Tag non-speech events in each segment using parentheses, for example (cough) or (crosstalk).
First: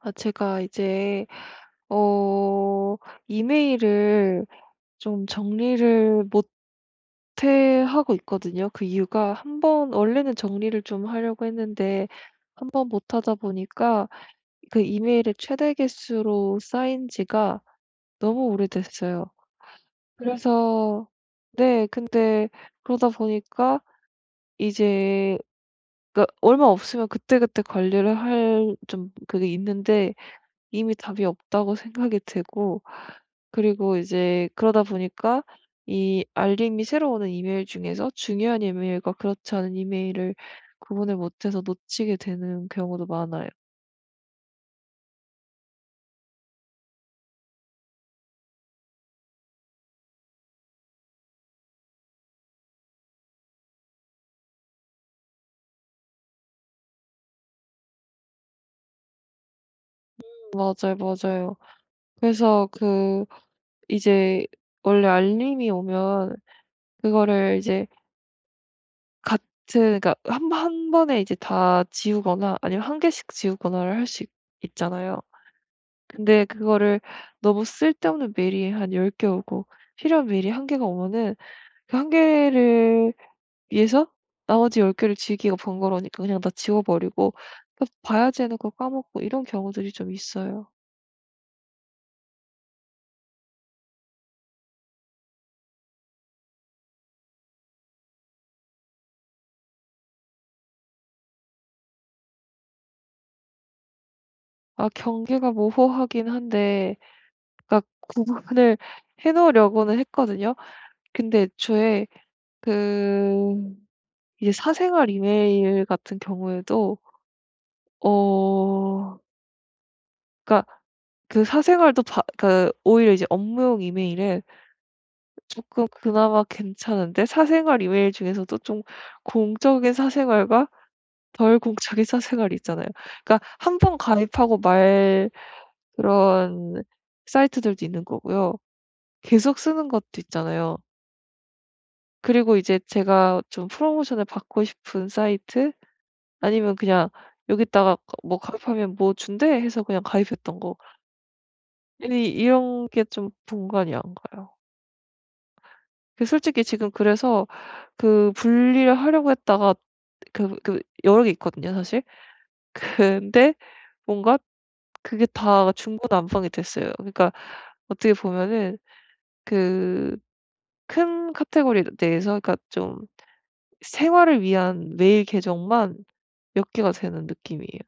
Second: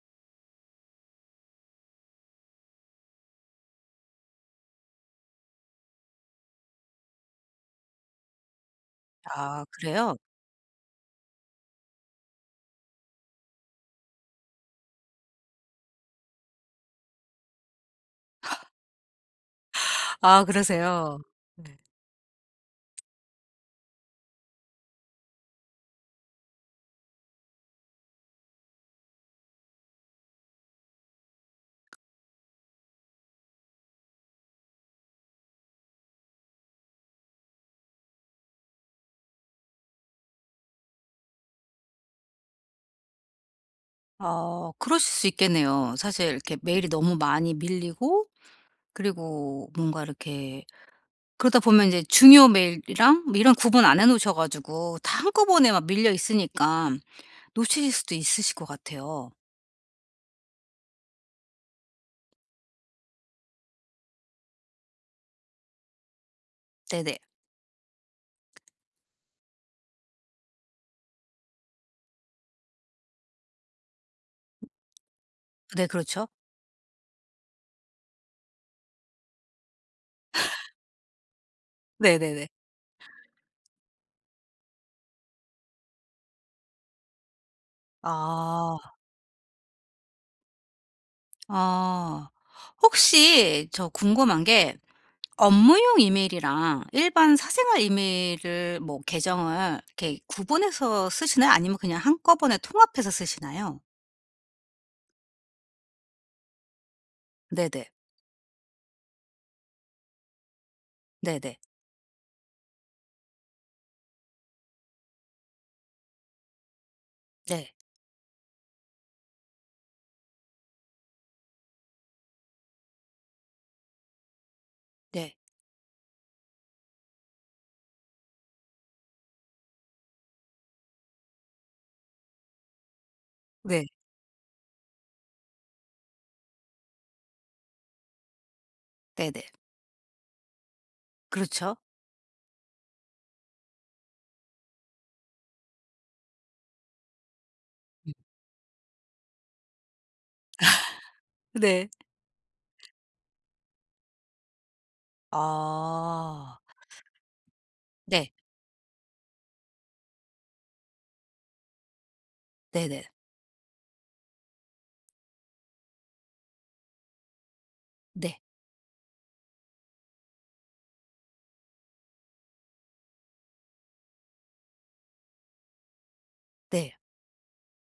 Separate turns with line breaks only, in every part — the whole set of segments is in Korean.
아, 제가 이제, 어, 이메일을 좀 정리를 못해 하고 있거든요. 그 이유가 한
아
번,
그래요?
원래는 정리를 좀 하려고 했는데, 한 번 못하다 보니까 그 이메일의 최대 개수로 쌓인 지가 너무 오래됐어요.
아
그래서,
그러세요? 네.
네, 근데 그러다 보니까 이제, 그 얼마 없으면 그때그때 관리를 할 좀 그게 있는데, 이미 답이 없다고 생각이 되고, 그리고 이제 그러다 보니까 이 알림이 새로 오는 이메일 중에서 중요한 이메일과 그렇지 않은 이메일을 구분을 못해서 놓치게 되는 경우도 많아요.
그러실 수 있겠네요. 사실 이렇게 메일이 너무 많이 밀리고 그리고 뭔가 이렇게 그러다 보면 이제 중요 메일이랑 뭐 이런 구분 안 해 놓으셔 가지고 다 한꺼번에 막 밀려 있으니까 놓치실 수도 있으실 것 같아요.
맞아요, 맞아요. 그래서 그 이제 원래 알림이 오면
네네.
그거를 이제 같은, 그러니까 한 번에 이제 다 지우거나 아니면 한 개씩 지우거나를 할 수 있잖아요.
네 그렇죠.
근데 그거를, 너무 쓸데없는 메일이 한 10개 오고 필요한 메일이 한 개가 오면은 그 한
네네네.
개를 위해서 나머지 열 개를 지우기가 번거로우니까 그냥 다 지워버리고 또 봐야지 해놓고
아.
까먹고 이런 경우들이 좀 있어요.
아. 혹시 저 궁금한 게 업무용 이메일이랑 일반 사생활 이메일을 뭐 계정을 이렇게 구분해서 쓰시나요? 아니면 그냥 한꺼번에 통합해서 쓰시나요?
아, 경계가 모호하긴 한데 그러니까
네네.
(laughs) 구분을 해 놓으려고는 했거든요. 근데
네네.
애초에 그 이제 사생활 이메일 같은 경우에도
네.
어 그러니까 그 사생활도 바 그 오히려 이제 업무용 이메일은
네.
조금 그나마 괜찮은데, 사생활 이메일 중에서도 좀 공적인 사생활과 결국 자기 사생활이 있잖아요. 그러니까 한
네.
번 가입하고 말 그런 사이트들도 있는 거고요.
네네.
계속 쓰는 것도 있잖아요.
그렇죠.
그리고 이제 제가 좀 프로모션을 받고 싶은 사이트, 아니면 그냥 여기다가
음.
뭐 "가입하면 뭐 준대." 해서 그냥 가입했던 거.
네.
이 이런 게 좀 분간이 안 가요. 그
아.
솔직히 지금 그래서
네.
그 분리를 하려고 했다가 그 여러 개 있거든요, 사실.
네네.
근데 뭔가 그게 다 중구난방이 됐어요. 그러니까 어떻게
네.
보면은 그 큰 카테고리 내에서 그러니까 좀 생활을 위한 메일 계정만 몇 개가
네.
되는 느낌이에요.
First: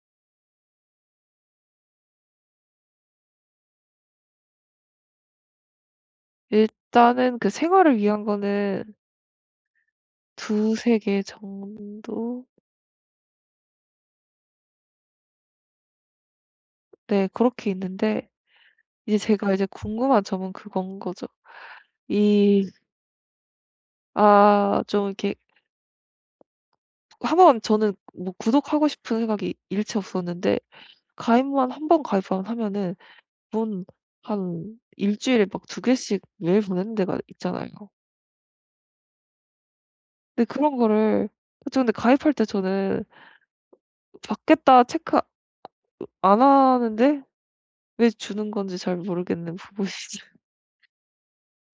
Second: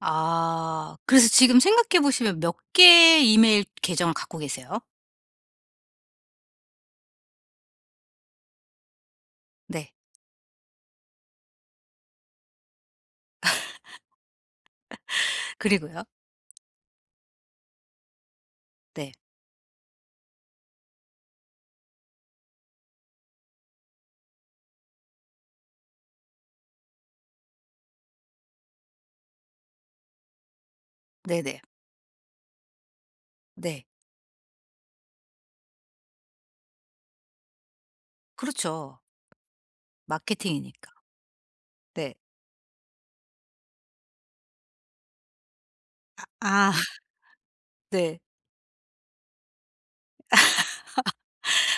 아. 그래서 지금 생각해 보시면 몇 개의 이메일 계정을 갖고 계세요?
일단은 그 생활을 위한 거는
네.
두, 세 개 정도?
그리고요?
네, 그렇게 있는데
네.
이제 제가 이제 궁금한 점은 그건 거죠. 이 아, 좀 이렇게 한번, 저는 뭐 구독하고 싶은 생각이 일체 없었는데
네네.
가입만 한 번 가입만 하면은 문
네.
한 일주일에 막 2개씩 메일 보내는 데가 있잖아요.
그렇죠.
근데 그런
마케팅이니까.
거를 저 근데
네.
가입할 때 저는 받겠다 체크 안
아
하는데 왜
네.
주는 건지 잘 모르겠는 부분이 (laughs)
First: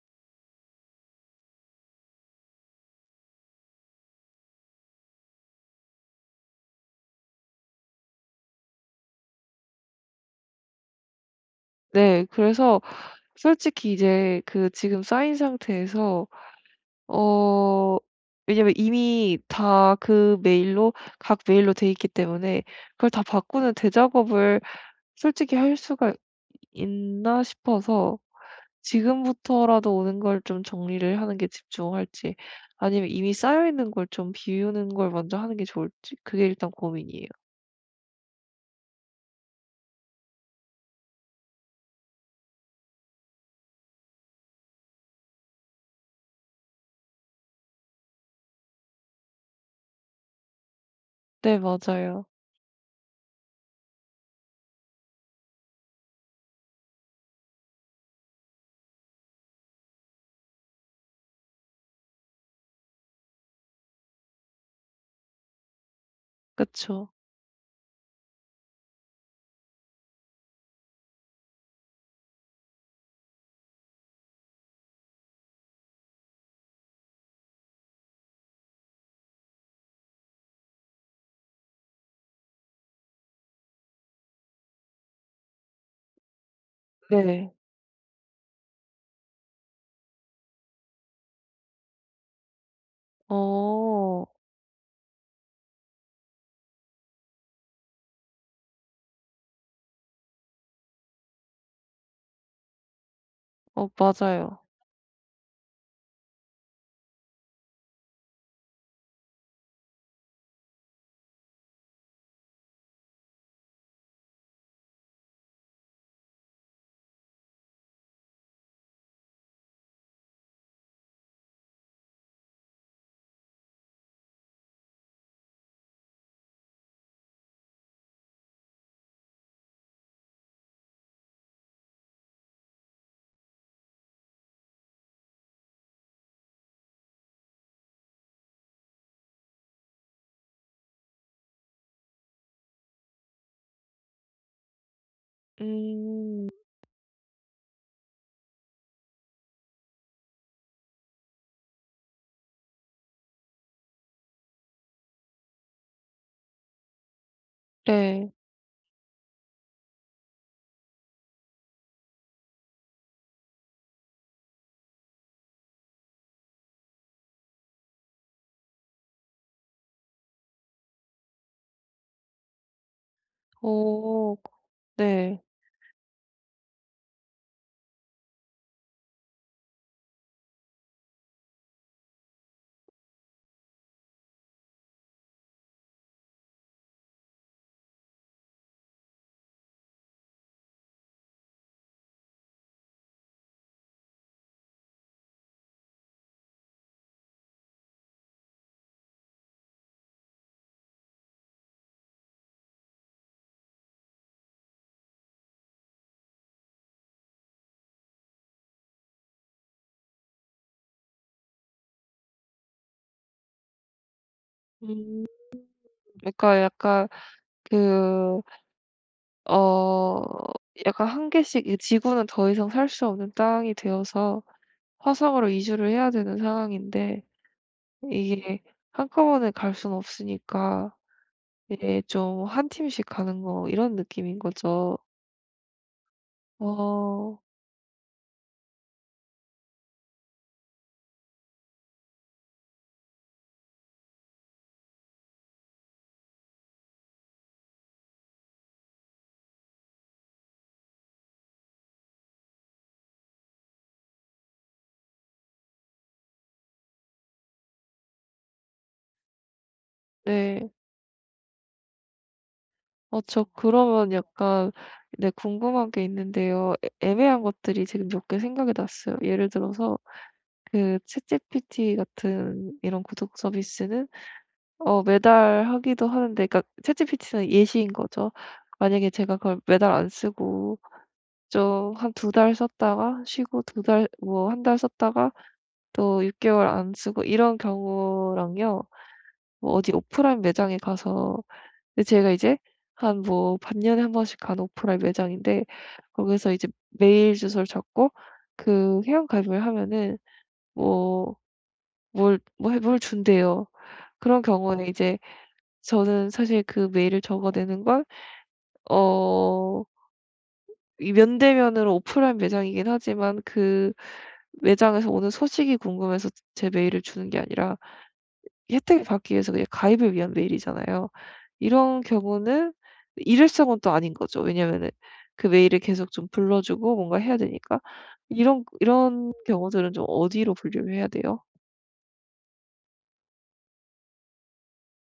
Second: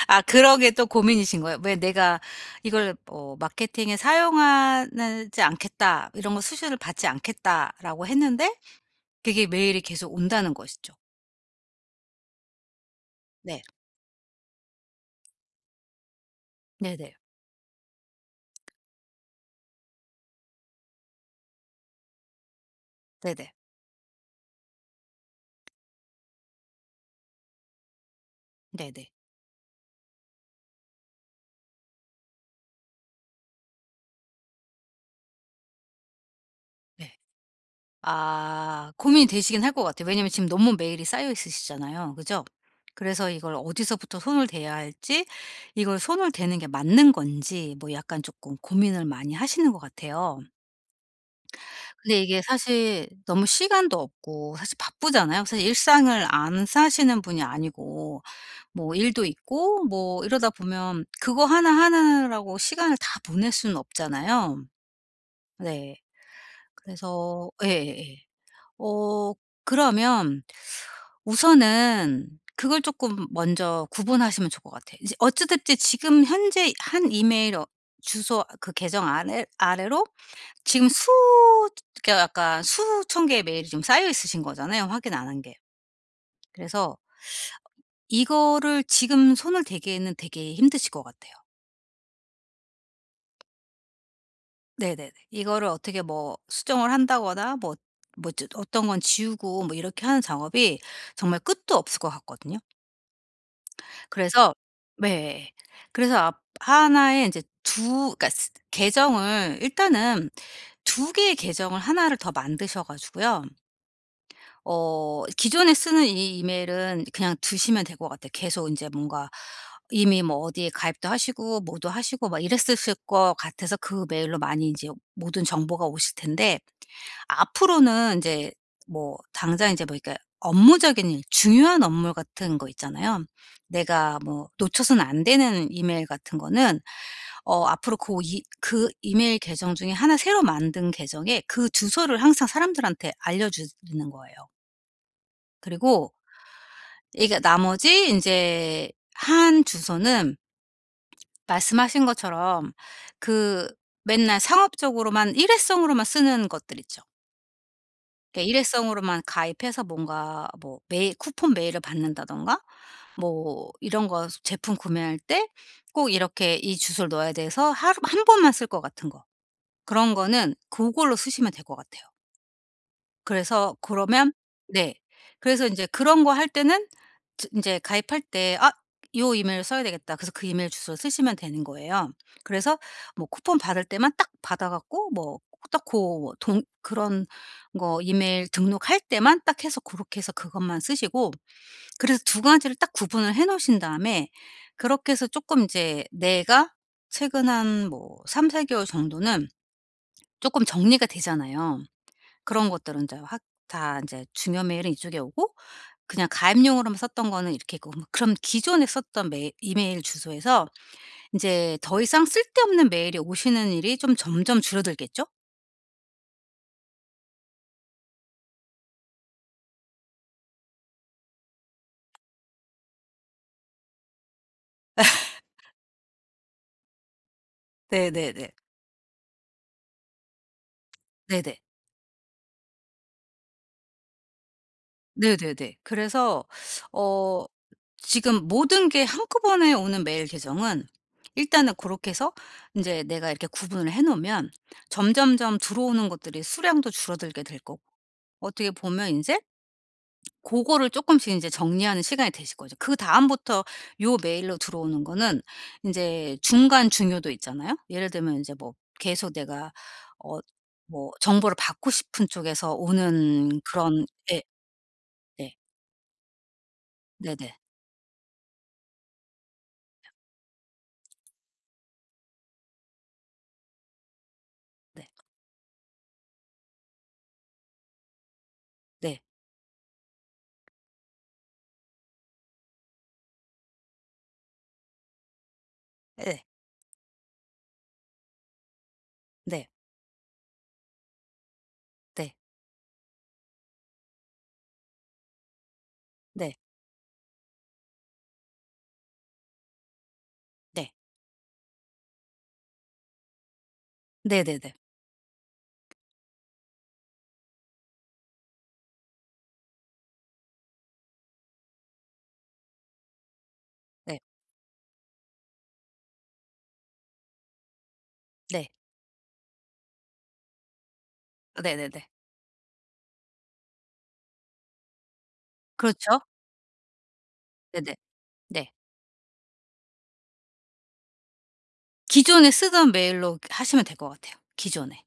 아 그런 게 또 고민이신 거예요? 왜 '내가 이걸 마케팅에 사용하지 않겠다. 이런 거 수수료를 받지 않겠다.'라고 했는데 그게 메일이 계속 온다는 것이죠.
네. 그래서
네.
솔직히 이제 그 지금 쌓인 상태에서
네네.
어 왜냐면 이미 다 그 메일로 각 메일로 돼 있기 때문에 그걸 다
네네.
바꾸는 대작업을 솔직히 할 수가 있나 싶어서,
네네.
지금부터라도 오는 걸 좀 정리를 하는 게 집중할지 아니면 이미 쌓여 있는 걸 좀 비우는 걸 먼저 하는 게 좋을지 그게 일단
네.
고민이에요.
아 고민이 되시긴 할 것 같아요. 왜냐면 지금 너무 메일이 쌓여 있으시잖아요. 그죠? 그래서 이걸 어디서부터 손을 대야 할지 이걸 손을 대는 게 맞는 건지 뭐 약간 조금 고민을 많이 하시는 것 같아요.
네,
근데
맞아요.
이게 사실 너무 시간도 없고 사실 바쁘잖아요. 사실 일상을 안 사시는 분이 아니고 뭐 일도 있고 뭐 이러다 보면 그거 하나하나라고 시간을 다 보낼 수는 없잖아요. 네.
그쵸.
그래서 예예예. 어 그러면 우선은 그걸 조금 먼저 구분하시면 좋을 것 같아요. 이제 어찌 됐든 지금 현재 한 이메일 주소 그 계정 아래로 지금 수 그러니까 약간 수천 개의 메일이 좀 쌓여 있으신 거잖아요, 확인 안 한 게. 그래서
네.
이거를 지금 손을 대기에는 되게 힘드실 것 같아요.
어.
네네네. 이거를 어떻게 뭐 수정을 한다거나 뭐 어떤 건 지우고 뭐 이렇게 하는 작업이 정말 끝도 없을 것 같거든요.
어,
그래서
맞아요.
네. 그래서 앞 하나의 이제 계정을 일단은 두 개의 계정을 하나를 더 만드셔 가지고요. 기존에 쓰는 이 이메일은 그냥 두시면 될 것 같아요. 계속 이제 뭔가 이미 뭐 어디에 가입도 하시고 뭐도 하시고 막 이랬으실 것 같아서 그 메일로 많이 이제 모든 정보가 오실 텐데 앞으로는 이제 뭐 당장 이제 뭐 이렇게 업무적인 일 중요한 업무 같은 거 있잖아요. 내가 뭐 놓쳐서는 안 되는 이메일 같은 거는 앞으로 그 이 그 이메일 계정 중에 하나 새로 만든 계정에 그 주소를 항상 사람들한테 알려 주는 거예요. 그리고
음.
이게 나머지 이제 한 주소는 말씀하신 것처럼 그 맨날 상업적으로만 일회성으로만 쓰는 것들 있죠.
네.
그러니까 일회성으로만 가입해서 뭔가 뭐 메일 쿠폰 메일을 받는다든가 뭐 이런 거 제품 구매할 때 꼭 이렇게 이 주소를 넣어야 돼서 하루 한 번만 쓸 것 같은 거. 그런 거는 그걸로 쓰시면 될 것 같아요. 그래서 그러면
어.
네.
네.
그래서 인제 그런 거 할 때는 즈 인제 가입할 때 '아 요 이메일을 써야 되겠다.' 그래서 그 이메일 주소를 쓰시면 되는 거예요. 그래서 뭐 쿠폰 받을 때만 딱 받아 갖고 뭐 딱고 뭐 동 그런 거 이메일 등록할 때만 딱 해서 고렇게 해서 그것만 쓰시고 그래서 두 가지를 딱 구분을 해 놓으신 다음에 그렇게 해서 쪼끔 인제 내가 최근 한 뭐 3~4 개월 정도는 쪼끔 정리가 되잖아요. 그런 것들은 이제 확 다 이제 중요 메일은 이쪽에 오고 그냥 가입용으로만 썼던 거는 이렇게 있고 뭐 그럼 기존에 썼던 메일 이메일 주소에서 이제 더 이상 쓸데없는 메일이 오시는 일이 좀 점점
음.
줄어들겠죠?
그러니까 약간 그 어 약간 한 개씩, 이 지구는 더 이상 살 수 없는 땅이 되어서 화성으로 이주를 해야 되는 상황인데,
네네네.
이게 한꺼번에 갈 수는 없으니까
네네.
이게 좀한 팀씩 가는 거 이런 느낌인 거죠.
네네네. 그래서
어.
어 지금 모든 게 한꺼번에 오는 메일 계정은 일단은 고렇게 해서 인제 내가 이렇게 구분을 해 놓으면 점점점 들어오는 것들이 수량도 줄어들게 될 거고 어떻게 보면 인제 그거를 조금씩 이제 정리하는 시간이 되실 거죠. 그다음부터 요 메일로 들어오는 거는 인제 중간 중요도 있잖아요. 예를 들면 인제 뭐 계속 내가 어
네.
뭐 정보를 받고 싶은 쪽에서
저,
오는 그런
그러면
예
약간, 네,
네.
궁금한 게 있는데요. 애 애매한
네네.
것들이 지금 몇 개 생각이 났어요. 예를 들어서 그 챗GPT 같은 이런 구독 서비스는
네.
매달 하기도 하는데, 그러니까 챗GPT는 예시인 거죠. 만약에
네.
제가 그걸 매달 안 쓰고 좀 한 두 달 썼다가 쉬고, 두 달 뭐 한 달 썼다가 또 6개월
예.
개월 안 쓰고 이런 경우랑요.
네.
뭐 어디 오프라인 매장에 가서, 근데 제가
네.
이제 한 뭐 반년에 한 번씩 가는 오프라인 매장인데, 거기서
네.
이제 메일 주소를 적고 그 회원가입을 하면은
네.
뭐 뭘 뭐 해 뭘 준대요. 그런
네네네.
경우는 이제, 저는 사실 그 메일을 적어내는 걸 어 이 면대면으로 오프라인 매장이긴 하지만, 그
네.
매장에서 오는 소식이 궁금해서 제 메일을 주는 게 아니라
네.
혜택을 받기 위해서 그냥 가입을 위한 메일이잖아요. 이런
네네네.
경우는 일회성은 또 아닌 거죠. 왜냐면은 그 메일을 계속
그렇죠.
좀 불러 주고 뭔가 해야 되니까.
네네. 네.
이런
네.
이런 경우들은 좀 어디로 분류를 해야 돼요?
기존에 쓰던 메일로 하시면 될 것 같아요 기존에.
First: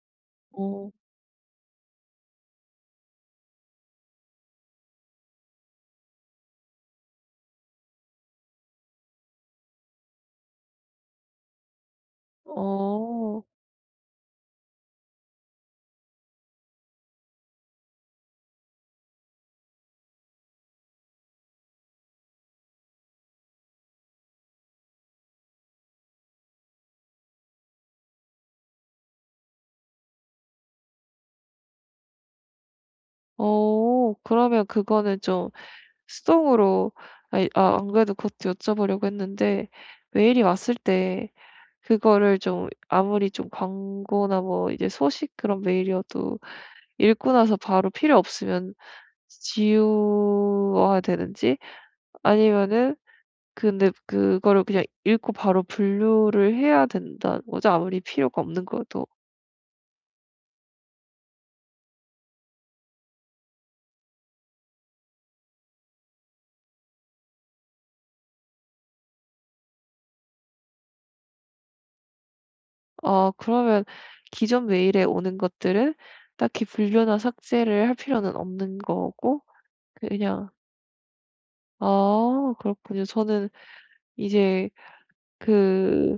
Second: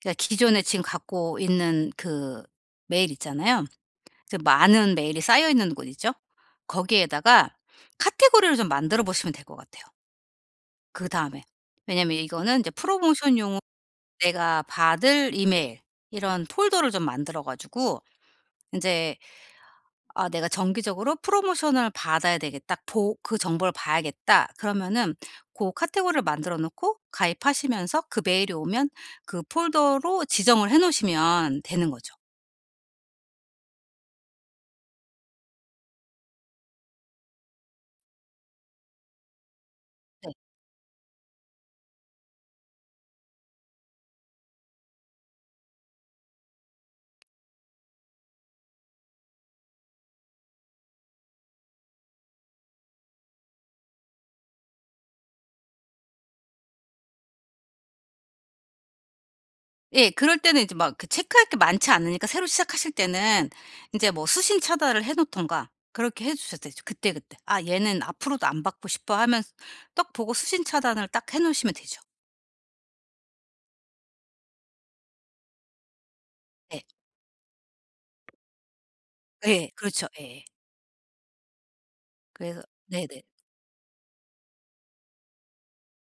그러니까 기존에 지금
어.
갖고 있는 그 메일 있잖아요. 그 많은 메일이 쌓여 있는 곳 있죠? 거기에다가 카테고리를 좀 만들어 보시면 될 것 같아요 그다음에. 왜냐면 이거는 이제 프로모션
어.
용 내가 받을 이메일 이런 폴더를 좀 만들어 가지고 이제 '아 내가 정기적으로 프로모션을 받아야 되겠다. 보 그 정보를 봐야겠다.' 그러면은 그 카테고리를 만들어 놓고 가입하시면서 그 메일이 오면 그 폴더로 지정을 해 놓으시면 되는 거죠.
어. 그러면 그거는 좀 수동으로, 아이 아 안 그래도 그것도 여쭤보려고 했는데, 메일이 왔을 때 그거를 좀, 아무리 좀 광고나 뭐 이제 소식 그런 메일이어도 읽고 나서 바로 필요 없으면 지워야 되는지, 아니면은 근데 그거를 그냥 읽고 바로 분류를 해야 된다는 거죠, 아무리 필요가 없는 거여도.
예. 그럴 때는 이제 막 그 체크할 게 많지 않으니까 새로 시작하실 때는 인제 뭐 수신 차단을 해 놓든가 그렇게 해 주셔도 되죠 그때그때. '아 얘는 앞으로도 안 받고 싶어.' 하면서 딱 보고 수신 차단을 딱 해 놓으시면 되죠.
아, 그러면 기존 메일에 오는 것들은 딱히
예.
분류나 삭제를 할 필요는 없는 거고
예. 그렇죠. 예예.
그냥, 아,
그래서
그렇군요.
네네.
저는 이제 그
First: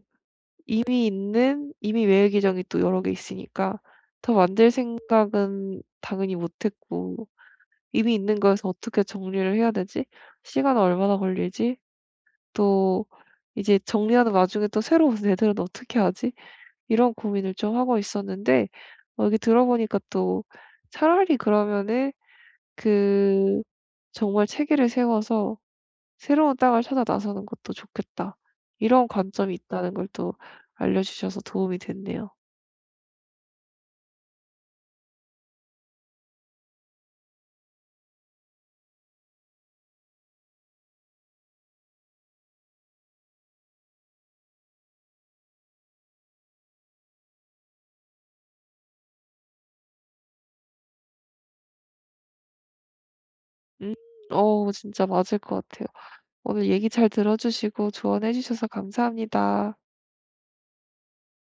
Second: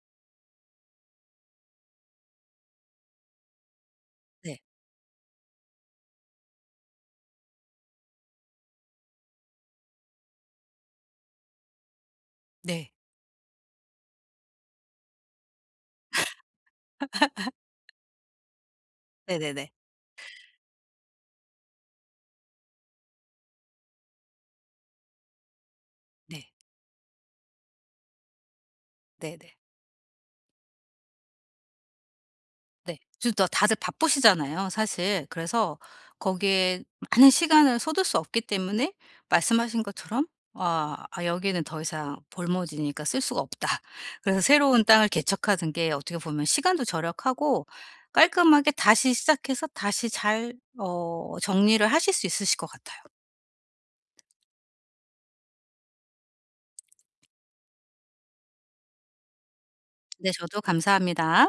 이미 메일 계정이 또 여러 개 있으니까 더
네.
만들 생각은 당연히 못 했고, 이미 있는 거에서 어떻게 정리를 해야 되지? 시간 얼마나 걸리지?
네.
또 이제 정리하는 와중에 또 새로운 (laughs) 애들은 어떻게 하지? 이런 고민을 좀 하고 있었는데 이게
네네네.
들어보니까, 또 차라리 그러면은 그 정말 체계를 세워서
네.
새로운 땅을 찾아 나서는 것도 좋겠다, 이런 관점이
네네.
있다는 걸 또 알려주셔서 도움이 됐네요.
네. 지금 또 다들 바쁘시잖아요 사실. 그래서 거기에 많은 시간을 쏟을 수 없기 때문에 말씀하신 것처럼 '아 여기는 더 이상 볼모지니까 쓸 수가 없다.' 그래서 새로운 땅을 개척하는 게 어떻게 보면 시간도 절약하고 깔끔하게 다시 시작해서 다시 잘 정리를 하실 수 있으실 것 같아요.
음, 진짜 맞을 것 같아요. 오늘 얘기 잘 들어주시고 조언해 주셔서 감사합니다.
네. 저도 감사합니다.